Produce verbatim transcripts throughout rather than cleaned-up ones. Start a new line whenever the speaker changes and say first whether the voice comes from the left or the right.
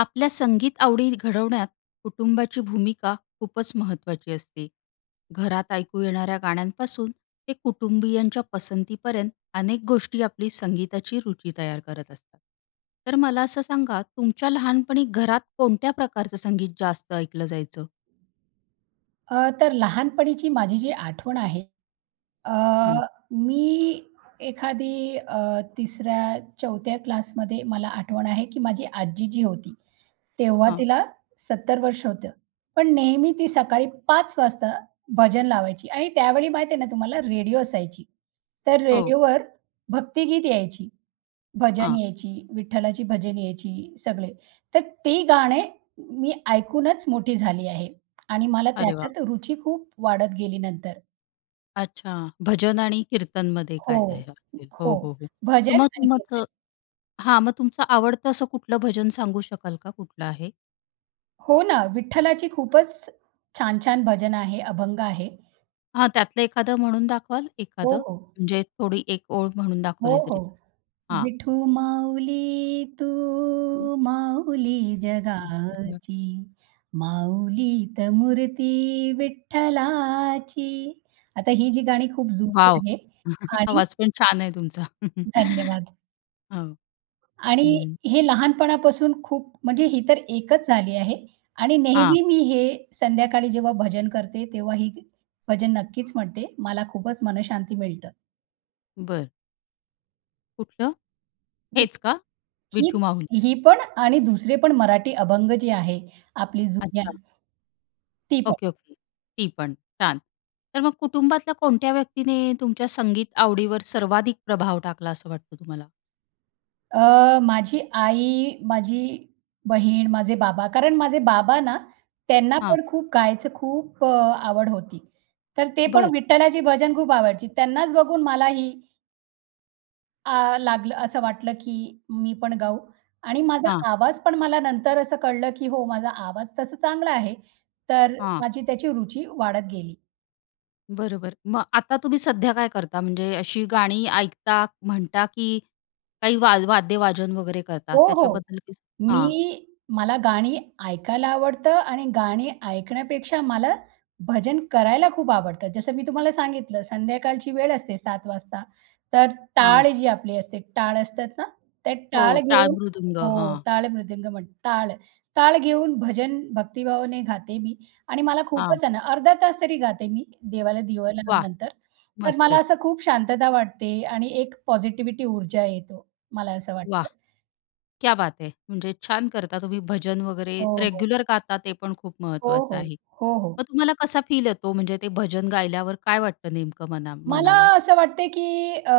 left: आपल्या संगीत आवडी घडवण्यात कुटुंबाची भूमिका खूपच महत्त्वाची असते. घरात ऐकू येणाऱ्या गाण्यांपासून ते कुटुंबीयांच्या पसंतीपर्यंत, अनेक गोष्टी आपली संगीताची रुची तयार करत असतात, तर मला असं सांगा तुमच्या लहानपणी घरात कोणत्या प्रकारचं संगीत जास्त ऐकलं जायचं?
right: अ, तर लहानपणीची माझी जी आठवण आहे अ,
left: हम्म.
right: मी एखादी अ, तिसऱ्या चौथ्या क्लासमध्ये मला आठवण आहे की माझी आजी जी होती, तेव्हा
left: हां.
right: तिला सत्तर वर्ष होतं, पण नेहमी ती सकाळी पाच वाजता भजन लावायची. आणि त्यावेळी माहिती आहे ना तुम्हाला रेडिओ असायची, तर
left: हो.
right: रेडिओवर भक्तिगीत यायची. भजन
left: हां.
right: यायची, विठ्ठलाची भजन यायची, सगळे. तर ती गाणे मी ऐकूनच मोठी झाली आहे आणि मला
left: अरे वाह!
right: त्याच्यात रुची खूप वाढत गेली नंतर.
left: अच्छा, भजन आणि कीर्तनमध्ये
right: हो.
left: काय राहीलं. [unintelligible] हो,
right: हो,
left: हो, हो. तर
right: भजन
left: मग तुम
right: आणि गीते.
left: तुमक हां, मग तुमचं आवडतं असं कुठलं भजन सांगू शकाल का कुठलं आहे?
right: हो ना विठ्ठलाची खूपच छान-छान भजन आहे, अभंग आहे.
left: हां त्यातलं एखादं म्हणून दाखवाल
right: हो,
left: एखादं?
right: हो.
left: म्हणजे थोडी एक ओळ म्हणून
right: हो,
left: दाखवली तरी चालेल.
right: हो.
left: हां.
right: "विठू माऊली तू
left: हं.
right: माऊली
left: [unintelligible]
right: जगाची, माऊलीत मूर्ती विठ्ठलाची." आता ही जी गाणी खूप
left: वॉव!
right: जुनी आहे आणि
left: आवाज पण छान आहे तुमचा.
right: धन्यवाद!
left: हो,
right: आणि
left: हं.
right: हे लहानपणापासून खूप म्हणजे ही तर एकच झाली आहे आणि
left: हां.
right: नेहमी मी हे संध्याकाळी जेव्हा भजन करते तेव्हा ही भजन नक्कीच म्हणते. मला खूपच मनःशांती मिळतं.
left: बरं. कुठलं? हेच का? विठू
right: ही
left: माऊली.
right: ही पण आणि दुसरे पण मराठी अभंग जे आहे आपली जुन्या
left: अच्छा.
right: ती पण.
left: Okay, okay. ती पण, छान. तर मग कुटुंबातल्या कोणत्या व्यक्तीने तुमच्या संगीत आवडीवर सर्वाधिक प्रभाव टाकला असं वाटतं तुम्हाला?
right: अ, माझी आई, माझी बहीण, माझे बाबा. कारण माझे बाबा ना त्यांना
left: हां.
right: पण खूप गायचं खूप अ, आवड होती. तर ते पण
left: बरं.
right: विठ्ठलाची भजन खूप आवडायची. त्यांनाच बघून मला ही अ, लागलं असं वाटलं, की मी पण गाऊ आणि माझा
left: हां.
right: आवाज पण मला नंतर असं कळलं, की हो माझा आवाज तसा चांगला आहे. तर
left: हां.
right: माझी त्याची रुची वाढत गेली.
left: बरोबर. मग आता तुम्ही सध्या काय करता? म्हणजे अशी गाणी ऐकता, म्हणता, की काही वा वाद्य वाजन वगैरे करतात?
right: हो, हो.
left: त्याच्याबद्दल काही हां.
right: मी मला गाणी ऐकायला आवडतं, आणि गाणी ऐकण्यापेक्षा मला भजन करायला खूप आवडतं. जसं मी तुम्हाला सांगितलं संध्याकाळची वेळ असते सात वाजता. तर टाळ
left: हां.
right: जी आपली असते, टाळ असतात ना, त्या
left: हो
right: टाळ
left: टाळ
right: घेऊन
left: मृदुंग.
right: हो.
left: हां.
right: टाळ मृदंग म्हणतात टाळ, टाळ घेऊन भजन भक्तिभावाने गाते मी. आणि मला
left: हां.
right: खूपच आहे ना, अर्धा तास तरी गाते मी देवाला दिवा
left: वाह!
right: लावल्यानंतर. तर मला
left: मस्तच.
right: असं खूप शांतता वाटते आणि एक पॉझिटिव्हिटी ऊर्जा येतो, मला असं
left: वाह!
right: वाटतं.
left: क्या बात है. म्हणजे छान करता तुम्ही भजन वगैरे,
right: हो, हो.
left: रेग्युलर गाता ते पण खूप
right: हो,
left: महत्त्वाचं
right: हो,
left: आहे.
right: हो, हो.
left: मग तुम्हाला कसा फील येतो? म्हणजे ते भजन गायल्यावर काय वाटतं नेमकं मना
right: मला
left: मनाला?
right: असं वाटतं आहे, की अ,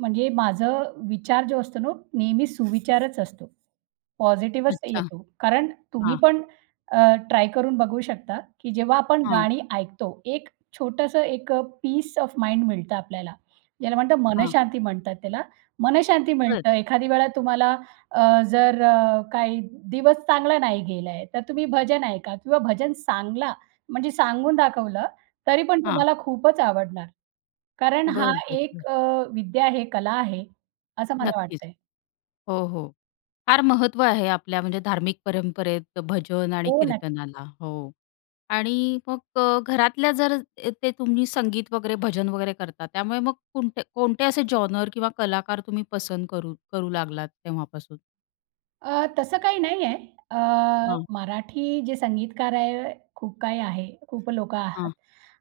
right: म्हणजे माझं विचार जो असतो नो नेहमी सुविचारच असतो. पॉझिटिव्हच
left: अच्छा.
right: येतो. कारण तुम्ही
left: हां.
right: पण, अ, ट्राय करून बघू शकता, की जेव्हा आपण
left: हां.
right: गाणी ऐकतो. एक छोटंसं एक पीस ओएफ माइंड मिळतं आपल्याला. ज्याला म्हणतात
left: हां.
right: मनःशांती म्हणतात त्याला. मनःशांती
left: बरं.
right: मिळतं. एखादी वेळा तुम्हाला अ, जर अ, काही दिवस चांगला नाही गेला आहे, तर तुम्ही भजन ऐका किंवा भजन सांगला म्हणजे सांगून दाखवलं तरी पण
left: हां.
right: तुम्हाला खूपच आवडणार. कारण हा
left: बरं, बरं,
right: एक
left: बरं.
right: अ, विद्या आहे, कला आहे, असं मला
left: नक्कीच.
right: वाटतं आहे.
left: हो, हो. फार महत्त्व आहे आपल्या म्हणजे धार्मिक परंपरेत भजन आणि
right: हो ना.
left: कीर्तनाला हो. आणि मग अ, घरातल्या जर येथे तुम्ही संगीत वगैरे भजन वगैरे करतात. त्यामुळे मग कुणते कोणते असे जॉनर किंवा कलाकार तुम्ही पसंत करू करू लागलात तेव्हापासून?
right: अ, तसं काही नाही आहे.अ,
left: हां.
right: मराठी जे संगीतकार आहे, खूप काही आहे, खूप लोकं आहात.
left: हां.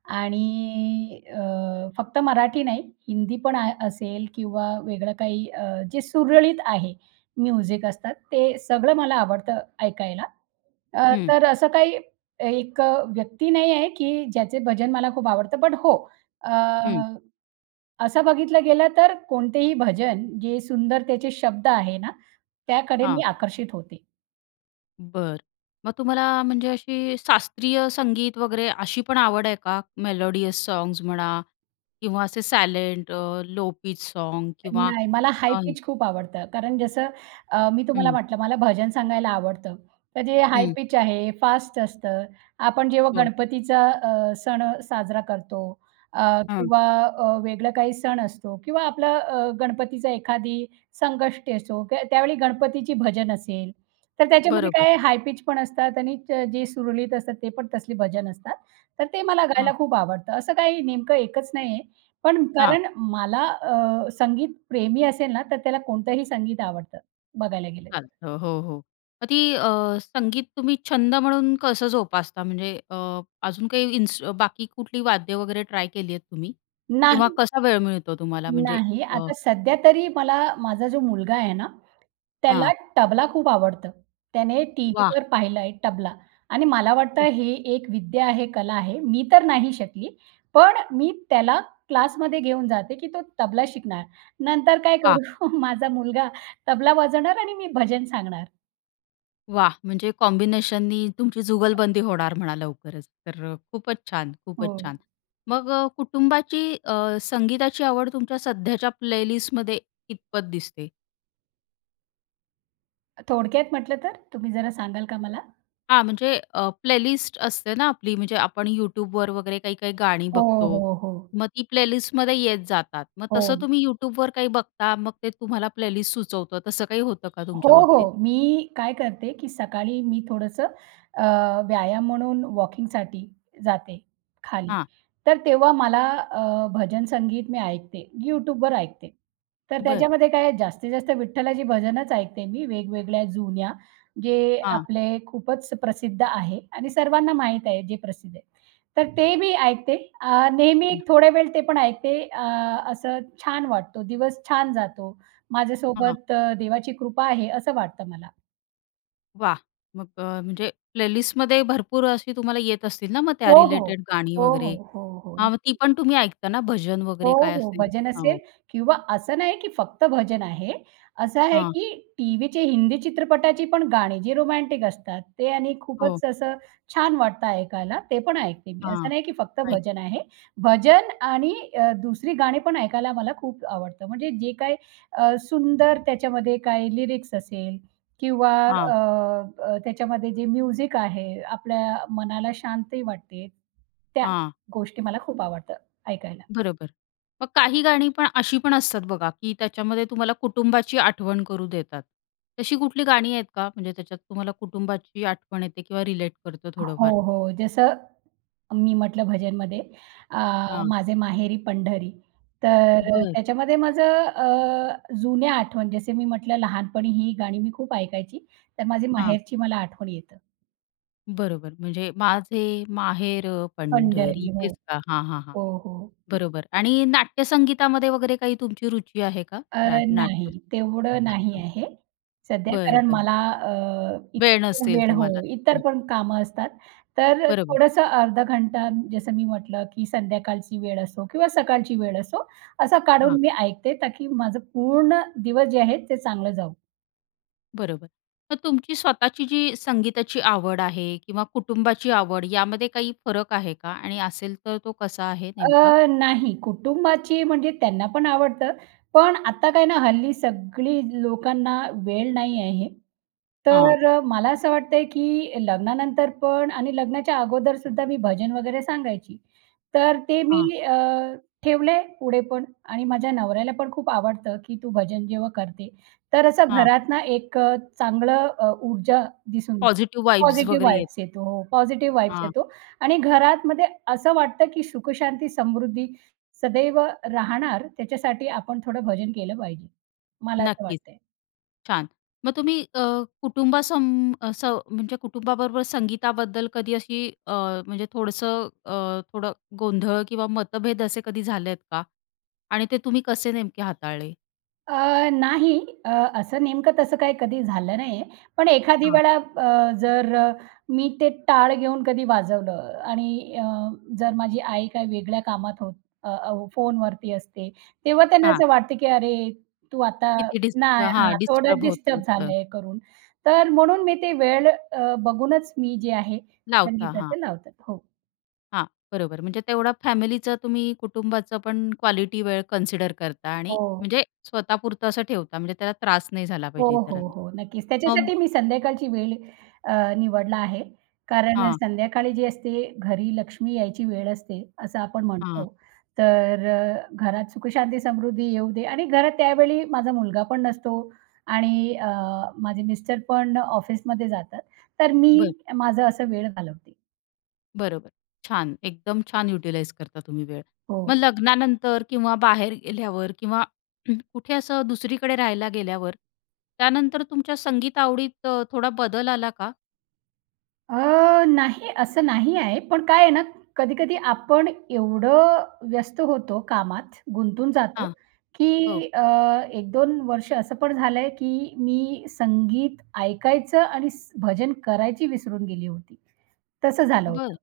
right: आणि अ, फक्त मराठी नाही, हिंदी पण आह असेल किंवा वेगळं काही अ, जे सुरळीत आहे म्युझिक असतात, ते सगळं मला आवडतं ऐकायला. अ,
left: हं.
right: तर असं काही एक अ, व्यक्ती नाही आहे की ज्याचे भजन मला खूप आवडतं. बट हो अ,
left: हं.
right: असं बघितलं गेलं तर कोणतेही भजन, जे सुंदरतेचे शब्द आहे ना, त्याकडे मी
left: हां.
right: आकर्षित होते.
left: बरं. मग तुम्हाला म्हणजे अशी शास्त्रीय संगीत वगैरे अशी पण आवड आहे का? मेलोडियस सॉंग्स म्हणा किंवा असे सायलेंट लो पीच सॉंग्स किंवा
right: नाही, मला हाई पिच खूप आवडतं, कारण जसं अ, मी तुम्हाला
left: हं.
right: म्हटलं, मला भजन सांगायला आवडतं. तर जे हाई
left: हं.
right: पिच आहे फास्ट असतं. आपण जेव्हा
left: हो.
right: गणपतीचा अ, सण साजरा करतो, अ,
left: हं.
right: किंवा अ, वेगळं काही सण असतो किंवा आपलं अ, गणपतीचं एखादी संकष्टी असो, त्या त्यावेळी गणपतीची भजन असेल, तर त्याच्यामध्ये
left: बरोबर.
right: काय हाई पिच पण असतात आणि जे सुरळीत असतात ते पण तसले भजन असतात. तर ते मला
left: हां.
right: गायला खूप आवडतं. असं काही नेमकं एकच नाही आहे. पण
left: हां.
right: कारण मला अ, संगीत प्रेमी असेल ना, तर त्याला कोणतंही संगीत आवडतं, बघायला गेलं तर.
left: चालतं. हो, हो. मग ती अ, संगीत तुम्ही छंद म्हणून कसं जोपासता? म्हणजे अ, अजून काही इन्सु बाकी कुठली वाद्य वगैरे ट्राय केली आहेत तुम्ही? किंवा
right: नाही.
left: कसा वेळ मिळतो तुम्हाला? म्हणजे
right: नाही,
left: अ
right: आता सध्या तरी मला माझा जो मुलगा आहे ना, त्याला
left: हां.
right: टबला खूप आवडतं. त्याने
left: वाह!
right: टीव्हीवर पाहिलं आहे टबला. आणि मला वाटतं
left: हं.
right: हे एक विद्या आहे, कला आहे. मी तर नाही शिकली. पण मी त्याला क्लासमध्ये घेऊन जाते की तो तबला शिकणार. नंतर काय
left: वाह!
right: करू? माझा मुलगा तबला वाजवणार आणि मी भजन सांगणार.
left: वाह! म्हणजे कॉम्बिनेशननी तुमची जुगलबंदी होणार म्हणा लवकरच. तर खूपच छान, खूपच
right: हो.
left: छान. मग अ, कुटुंबाची अ, संगीताची आवड तुमच्या सध्याच्या प्लेलिस्टमध्ये कीतपत दिसते?
right: थोडक्यात म्हटलं तर, तुम्ही जरा सांगाल का मला?
left: हां. म्हणजे अ, प्लेलिस्ट असते ना, आपली म्हणजे आपण YouTubeवर वगैरे काही-काही गाणी
right: हो,
left: बघतो.
right: हो, हो.
left: मग ती प्लेलिस्टमध्ये येत जातात. मग तसं
right: हो.
left: तुम्ही YouTubeवर काही बघता? मग ते तुम्हाला प्लेलिस्ट सुचवतं, तसं काही होतं का
right: हो,
left: तुमच्या बाबतीत?
right: हो. मी काय करते, की सकाळी मी थोडंसं अ, व्यायाम म्हणून वॉकिंगसाठी जाते खाली.
left: हां.
right: तर तेव्हा मला अ, भजन संगीत मी ऐकते, YouTubeवर ऐकते. तर
left: बरं.
right: त्याच्यामध्ये काय आहे, जास्तीत-जास्त विठ्ठलाची भजनंच ऐकते मी, वेगवेगळ्या जुन्या, जे
left: हां.
right: आपले खूपच प्रसिद्ध आहे आणि सर्वांना माहीत आहे, जे प्रसिद्ध आहेत. तर ते मी ऐकते. अ, नेहमी
left: हं.
right: थोडा वेळ ते पण ऐकते, अ, असं छान वाटतं, दिवस छान जातो.
left: हां.
right: माझ्यासोबत देवाची कृपा आहे, असं वाटतं मला.
left: वाह! मग अ, म्हणजे प्लेलिस्टमध्ये भरपूर अशी तुम्हाला येत असतील ना, मग
right: हो,
left: त्या
right: हो,
left: रिलेटेड गाणी
right: हो, हो,
left: वगैरे.
right: हो, हो.
left: हां. मग ती
right: [unintelligible]
left: पण तुम्ही ऐकता ना, भजन
right: हो,
left: वगैरे काय
right: हो.
left: असेल?
right: भजन असेल
left: हो.
right: किंवा असं नाही, की फक्त भजन आहे. असं आहे,
left: हां.
right: की टीव्हीचे हिंदी चित्रपटाची पण गाणी, जी रोमँटिक असतात ते आणि
left: हो.
right: खूपच असं छान वाटतं ऐकायला, ते पण ऐकते मी. असं
left: हां.
right: नाही, की फक्त
left: ऐक
right: भजन आहे. भजन आणि अ, दुसरी गाणी पण ऐकायला मला खूप आवडतं. म्हणजे जे काही अ, सुंदर त्याच्यामध्ये काही लिरिक्स असेल किंवा
left: हां.
right: अ, अ, त्याच्यामध्ये जे म्युझिक आहे, आपल्या मनाला शांतही वाटतं, त्या,
left: हां.
right: गोष्टी मला खूप आवडतं ऐकायला.
left: बरोबर. मग काही गाणी पण अशी पण असतात बघा, की त्याच्यामध्ये तुम्हाला कुटुंबाची आठवण करू देतात. तशी कुठली गाणी आहेत का? म्हणजे त्याच्यात तुम्हाला कुटुंबाची आठवण येते किंवा रिलेट करतं थोडंफार?
right: हो, हो. जसं मी म्हटलं भजनमध्ये अ,
left: हां.
right: माझे माहेरी पंढरी. तर अ,
left: बरं.
right: त्याच्यामध्ये माझं अ, जुन्या आठवण जसं मी म्हटलं लहानपणी ही गाणी मी खूप ऐकायची तर माझी
left: हां.
right: माहेरची मला आठवण येतं.
left: बरोबर. म्हणजे माझे माहेर पंढरी
right: पंढरी. हो.
left: तेच का? हां, हां, हां,
right: हो, हो.
left: बरोबर आणि नाट्यसंगीतामध्ये वगैरे काही तुमची रुची आहे का?
right: अर्
left: रा
right: नाही,
left: नाट्य,
right: तेवढं नाही
left: अच्छा.
right: आहे सध्या,
left: बरं,
right: कारण
left: बरं.
right: मला अ,
left: वेळ
right: इतर
left: नसेल
right: वेळ हो
left: तुम्हाला.
right: इतर
left: हं
right: पण कामं असतात. तर
left: बरोबर.
right: थोडंसं अर्धा घंटा जसं मी म्हटलं की संध्याकाळची वेळ असो किंवा सकाळची वेळ असो असं
left: हां.
right: काढून मी ऐकते ता की माझं पूर्ण दिवस जे आहेत ते चांगलं जाऊ.
left: बरोबर. मग तुमची स्वतःची जी संगीताची आवड आहे किंवा कुटुंबाची आवड यामध्ये काही फरक आहे का? आणि असेल तर तो कसा आहे नेमका?
right: अ, नाही कुटुंबाची म्हणजे त्यांना पण आवडतं. पण, आता काय ना हल्ली सगळी लोकांना वेळ नाही आहे.
left: हां.
right: तर मला असं वाटत आहे, की लग्नानंतर पण आणि लग्नाच्या अगोदरसुद्धा मी भजन वगैरे सांगायची. तर ते मी
left: हां.
right: अ, ठेवलं आहे पुढे पण आणि माझ्या नवऱ्याला पण खूप आवडतं, की "तू भजन जेव्हा करते तर असं
left: हां.
right: घरात ना एक अ, चांगलं अ, ऊर्जा दिसून,
left: पॉझिटिव्ह व्हाइब्स
right: पॉझिटिव्ह
left: वगैरे
right: व्हाइब्ज
left: येतात.
right: येतो. पॉझिटिव्ह व्हाइब्ज
left: हां.
right: येतो." आणि घरातमध्ये असं वाटतं की सुखशांती, समृद्धी सदैव राहणार त्याच्यासाठी आपण थोडं भजन केलं पाहिजे, मला असं
left: नक्कीच.
right: वाटतं.
left: छान. मग अ, तुम्ही अ, कुटुंबासं असं म्हणजे कुटुंबाबरोबर संगीताबद्दल कधी अशी अ, म्हणजे थोडंसं अ, थोडं गोंधळ किंवा मतभेद असे कधी झालेत का? आणि ते तुम्ही कसे नेमके हाताळले?
right: अ, नाही. अ, असं नेमकं तसं काही कधी झालं नाही आहे. पण एखादी
left: हां.
right: वेळा अ, जर मी ते, टाळ घेऊन कधी वाजवलं आणि अ, जर माझी आई काय वेगळ्या कामात होत अ, हो फोनवरती असते, तेव्हा त्यांना
left: हां.
right: असं वाटतं, की अरे! तू आता
left: किती डिस्ट
right: नाही, हां,
left: हां.
right: थोडं
left: डिस्टर्ब
right: डिस्टर्ब
left: होतंय थोडं.
right: झालंय करून. तर म्हणून मी ते वेळ अ, बघूनच मी जे आहे,
left: लावता हां.
right: संगीताच लाव हो.
left: हां, बरोबर. म्हणजे तेवढा फॅमिलीचं, तुम्ही कुटुंबाचं पण क्वालिटी वेळ कन्सिडर करता आणि
right: हो.
left: म्हणजे स्वतःपुरतं असं ठेवता, म्हणजे त्याला त्रास नाही झाला
right: हो,
left: पाहिजे
right: हो,
left: इतरांना.
right: हो, नक्कीच.
left: हां
right: त्याच्यासाठी मी संध्याकाळची वेळ अ, निवडला आहे. कारण
left: हां.
right: संध्याकाळी जे असते, घरी लक्ष्मी यायची वेळ असते असं आपण
left: हां.
right: म्हणतो. तर अ, घरात सुखशांती, समृद्धी येऊ दे आणि घरात त्यावेळी माझा मुलगा पण नसतो आणि अ, माझे मिस्टर पण अ, ऑफिसमध्ये जातात. तर मी
left: बरं.
right: माझं असं वेळ घालवते.
left: बरोबर. छान एकदम छान युटिलाइझ करता तुम्ही वेळ.
right: हो.
left: मग लग्नानंतर किंवा बाहेर गेल्यावर किंवा कुठे असं दुसरीकडे राहायला गेल्यावर, त्यानंतर तुमच्या संगीत आवडीत अ, थोडा बदल आला का?
right: अ, नाही, असं नाही आहे. पण काय आहे ना कधी-कधी आपण एवढं व्यस्त होतो कामात, गुंतून जातो
left: हां. हो.
right: की अ, एक-दोन वर्ष असं पण झालंय, की मी संगीत ऐकायचं आणि स् भजन करायची विसरून गेली होती, तसं झालं
left: बरं.
right: होतं.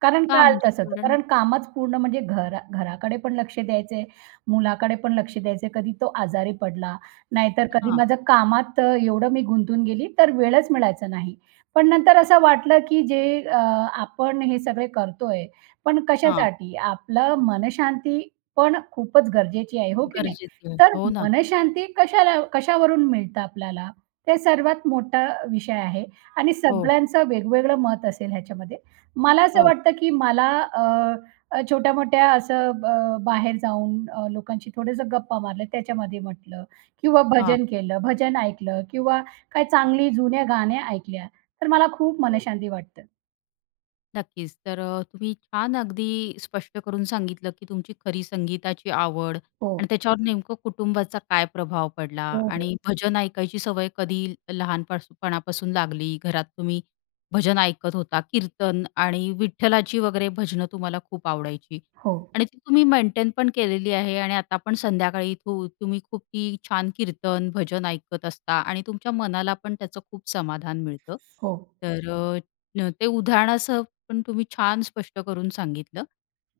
right: कारण
left: का
right: काळ
left: म्हणजे
right: तसंच आहे. तर
left: [unintelligible]
right: कारण कामच पूर्ण म्हणजे घरा घराकडे पण लक्ष द्यायचंय, मुलाकडे पण लक्ष द्यायचं आहे. कधी तो आजारी पडला, नाहीतर कधी
left: हां.
right: माझं कामात एवढं मी गुंतून गेली तर वेळच मिळायचा नाही. पण नंतर असं वाटलं, की जे अ, आपण हे सगळे करतोय, पण
left: हां.
right: कशासाठी? आपलं मनःशांती पण खूपच गरजेची आहे. हो की नाही?
left: गरजेचं आहे.
right: तर
left: हो ना.
right: मनःशांती कशाला कशावरून मिळतं आपल्याला? ते सर्वात मोठा विषय आहे. आणि
left: हो.
right: सगळ्यांचं वेगवेगळं मत असेल ह्याच्यामध्ये. मला असं
left: हो.
right: वाटतं की मला अ, छोट्या-मोठ्या असं अ, बाहेर जाऊन अ, लोकांशी थोडंसं गप्पा मारल्या त्याच्यामध्ये म्हटलं किंवा
left: हां.
right: भजन केलं, भजन ऐकलं किंवा काही चांगली जुन्या गाण्या ऐकल्या तर मला खूप
left: हं.
right: मनःशांती वाटतं.
left: नक्कीच तर अ, तुम्ही छान अगदी स्पष्ट करून सांगितलं की तुमची खरी संगीताची आवड
right: हो.
left: आणि त्याच्यावर नेमकं कुटुंबाचा काय प्रभाव पडला
right: हो, हो.
left: आणि भजन ऐकायची सवय कधी लहानपणापासून लागली. घरात तुम्ही भजन ऐकत होता, कीर्तन आणि विठ्ठलाची वगैरे भजनं तुम्हाला खूप आवडायची
right: हो.
left: आणि तुम्ही मेंटेनपण केलेली आहे. आणि आता पण संध्याकाळी तू तुम्ही खूप छान कीर्तन, भजन ऐकत असता आणि तुमच्या मनाला पण त्याचं खूप समाधान मिळतं.
right: हो.
left: तर ते उदाहरणासह पण तुम्ही छान स्पष्ट करून सांगितलं.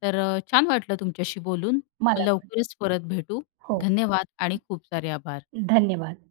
left: तर छान वाटलं तुमच्याशी बोलून
right: मला पण.
left: लवकरच परत भेटू.
right: हो.
left: धन्यवाद आणि खूप सारे आभार.
right: धन्यवाद.